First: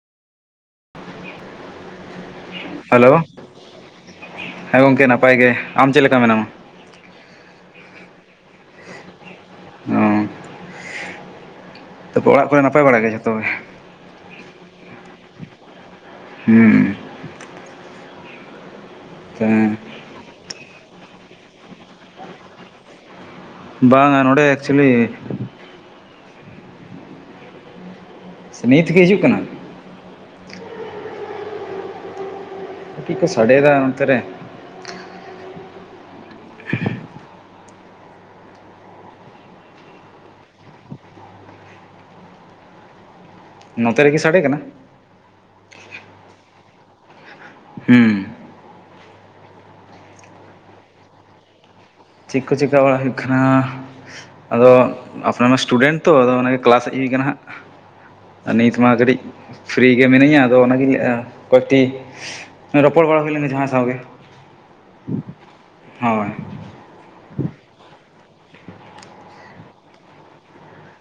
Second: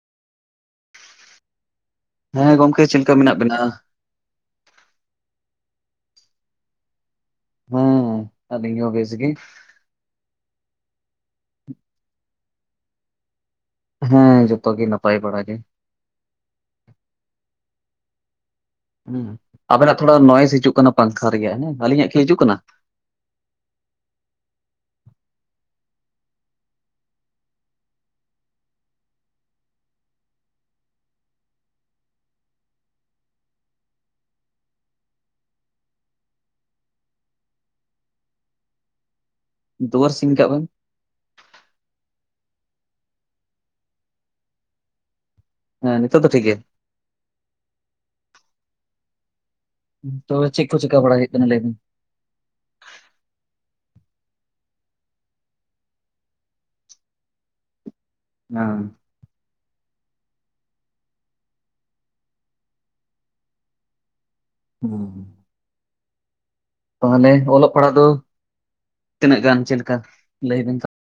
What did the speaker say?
ᱦᱮᱸ ᱜᱚᱝᱠᱮ ᱪᱮᱫ ᱞᱮᱠᱟ ᱦᱮᱞᱳ ᱢᱮᱱᱟᱜ ᱵᱮᱱᱟ? ᱦᱮᱸ ᱜᱚᱢᱠᱮ ᱱᱟᱯᱟᱭ ᱜᱮ ᱟᱢ ᱪᱮᱫ ᱞᱮᱠᱟ ᱢᱮᱱᱟᱢᱟ? ᱦᱩᱸᱚᱦ ᱟᱹᱞᱤᱧ ᱦᱚ ᱵᱮᱥ ᱜᱮ᱾ ᱚᱻ ᱛᱟᱯᱚᱨ ᱚᱲᱟᱜ ᱠᱚᱨᱮ ᱱᱟᱯᱟᱭ ᱵᱟᱲᱟ ᱜᱮ ᱡᱚᱛᱚ ᱜᱮ? ᱦᱮᱸ ᱡᱷᱚᱛᱚ ᱜᱮ ᱱᱟᱯᱟᱭ ᱵᱟᱲᱟ ᱜᱮ᱾ ᱦᱩᱸ ᱦᱮᱸ ᱟᱵᱮᱱᱟᱜ ᱛᱷᱚᱲᱟ ᱱᱚᱭᱮᱥ ᱦᱤᱡᱩᱜ ᱠᱟᱱᱟ ᱯᱟᱝᱠᱷᱟ ᱨᱮᱭᱟᱜ ᱦᱮᱸ᱾ ᱟᱞᱤᱧᱟᱜ ᱠᱤ ᱦᱤᱡᱩᱜ ᱠᱟᱱᱟ? ᱵᱟᱝ ᱱᱚᱰᱮ ᱮᱠᱪᱩᱞᱤ ᱥᱮ ᱱᱤᱛᱜᱮ ᱦᱤᱡᱩᱜ ᱠᱟᱱᱟ? ᱪᱮᱫ ᱠᱳ ᱥᱟᱰᱮᱭᱫᱟ ᱚᱱᱛᱮ ᱨᱮ? ᱫᱩᱣᱟᱹᱨ ᱥᱤᱧ ᱠᱟᱜ ᱵᱮᱱ᱾ ᱱᱚᱛᱮ ᱨᱮᱜᱮ ᱥᱟᱰᱮ ᱠᱟᱱᱟ? ᱦᱮᱸ ᱱᱤᱛᱚᱜ ᱫᱚ ᱴᱷᱤᱠ ᱜᱮ᱾ ᱦᱩᱸ ᱛᱚᱵᱮ ᱪᱮᱫ ᱠᱚ ᱪᱤᱠᱠᱟ ᱵᱟᱲᱟᱭ ᱦᱩᱭᱩᱜ ᱠᱟᱱᱟ ᱞᱟᱹᱭ ᱢᱮ? ᱪᱮᱫ ᱠᱳ ᱪᱮᱠᱟᱹ ᱵᱟᱲᱟ ᱦᱩᱭᱩᱜ ᱠᱟᱱᱟ ᱟᱫᱚ ᱟᱯᱱᱟᱨ ᱢᱟ ᱥᱴᱩᱰᱮᱱᱴ ᱛᱚ ᱟᱫᱚ ᱚᱱᱟᱜᱮ ᱠᱞᱟᱥ ᱤᱧ ᱦᱮᱡ ᱟᱠᱟᱱᱟ ᱦᱟᱸᱜ᱾ ᱱᱤᱛ ᱦᱮᱸ ᱢᱟ ᱠᱟᱹᱴᱤᱡ ᱯᱷᱤᱨᱤ ᱜᱮ ᱢᱤᱱᱟᱹᱧᱟ ᱟᱫᱚ ᱚᱱᱟᱜᱮᱹᱧ ᱞᱟᱹᱭ ᱮᱜᱼᱟ ᱠᱟᱴᱤᱡ ᱨᱚᱯᱚᱲ ᱵᱟᱲᱟ ᱦᱩᱭ ᱞᱮᱱ ᱜᱮ ᱡᱟᱦᱟᱸᱭ ᱥᱟᱶᱜᱮ᱾ ᱦᱩᱸ ᱦᱳᱭ᱾ ᱛᱟᱦᱚᱞᱮ ᱚᱞᱚᱜ ᱯᱟᱲᱦᱟᱜ ᱫᱚ ᱛᱤᱱᱟᱹᱜ ᱜᱟᱱ ᱪᱮᱫᱮᱠᱟ ᱞᱟᱹᱭᱵᱤᱱ ᱛᱚ